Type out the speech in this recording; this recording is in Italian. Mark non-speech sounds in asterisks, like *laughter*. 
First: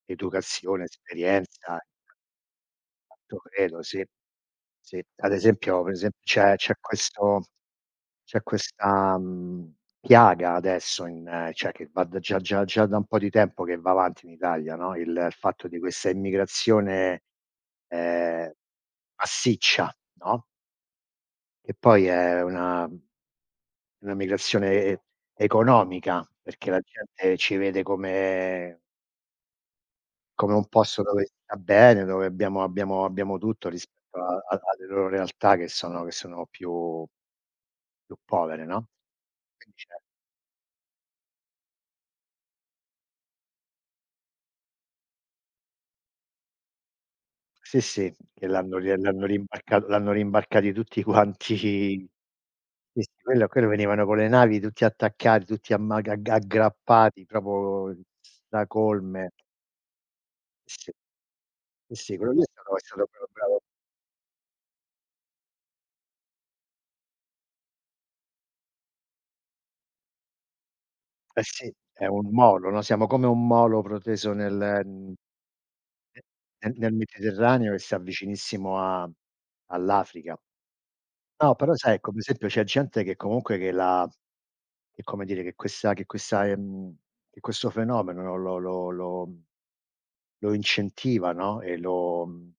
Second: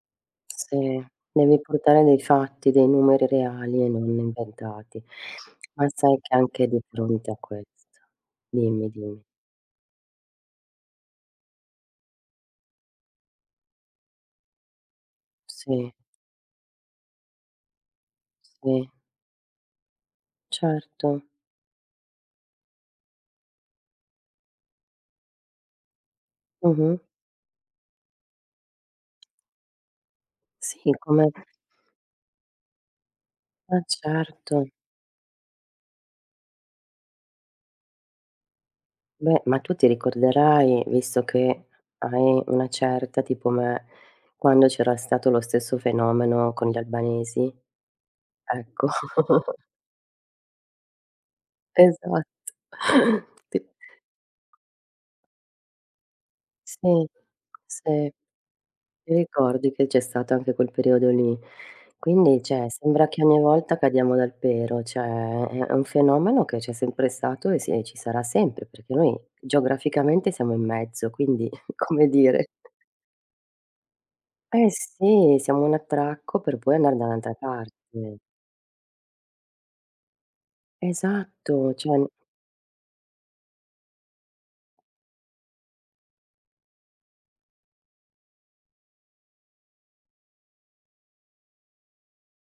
Educazione, Sì, devi esperienza. portare dei fatti, dei numeri To credo, reali e sì. non Sì, inventati. ad esempio Ma per esemp sai che c'è anche c'è di fronte a questo questo c'è dimmi questa, dimmi. mhmm, piaga adesso in cioè, che va da già già già da un po' di tempo che va avanti in Italia, no il fatto di Sì. questa immigrazione, ehm, Sì. massiccia, no? Certo. Che poi è una una una migrazione e economica, perché la Mh-mh. gente ci vede come come un Sì, posto dove come si sta bene, dove abbiamo abbiamo abbiamo tutto Eh rispetto a a certo. alle loro realtà che sono che sono più più povere, no, Beh, ma quindi tu ce ti ricorderai, visto che hai una certa tipo me, quando c'era stato lo stesso fenomeno con gli albanesi, Sì sì, che l'hanno ecco. l'hanno l'hanno rimb *chuckles* l'hanno rimbarcati tutti quanti. Esatto. Sì, quello Ti quello venivano con le navi tutti attaccati, tutti amma agg Sì, aggrappati proprio sì. Ti stracolme. ricordi che c'è stato anche quel Sì. periodo lì. Sì, sì, quello lì Quindi è cioè stato è stato sembra che proprio ogni bravo. volta cadiamo dal pero, cioè. È un fenomeno che c'è sempre stato e si ci sarà sempre perché noi geograficamente siamo in mezzo, Eh quindi sì, *chuckles* è come un dire molo no, *chuckles* siamo come un molo proteso nel Eh m sì, siamo un attracco per nel poi nel andare da un'altra Mediterraneo che sta parte. vicinissimo a all'Africa. No, però Esatto, sai, cioè come esempio, c'è gente che comunque che la che come dire, che questa che questa ehm, che questo fenomeno lo lo lo lo incentiva no e lo mhmm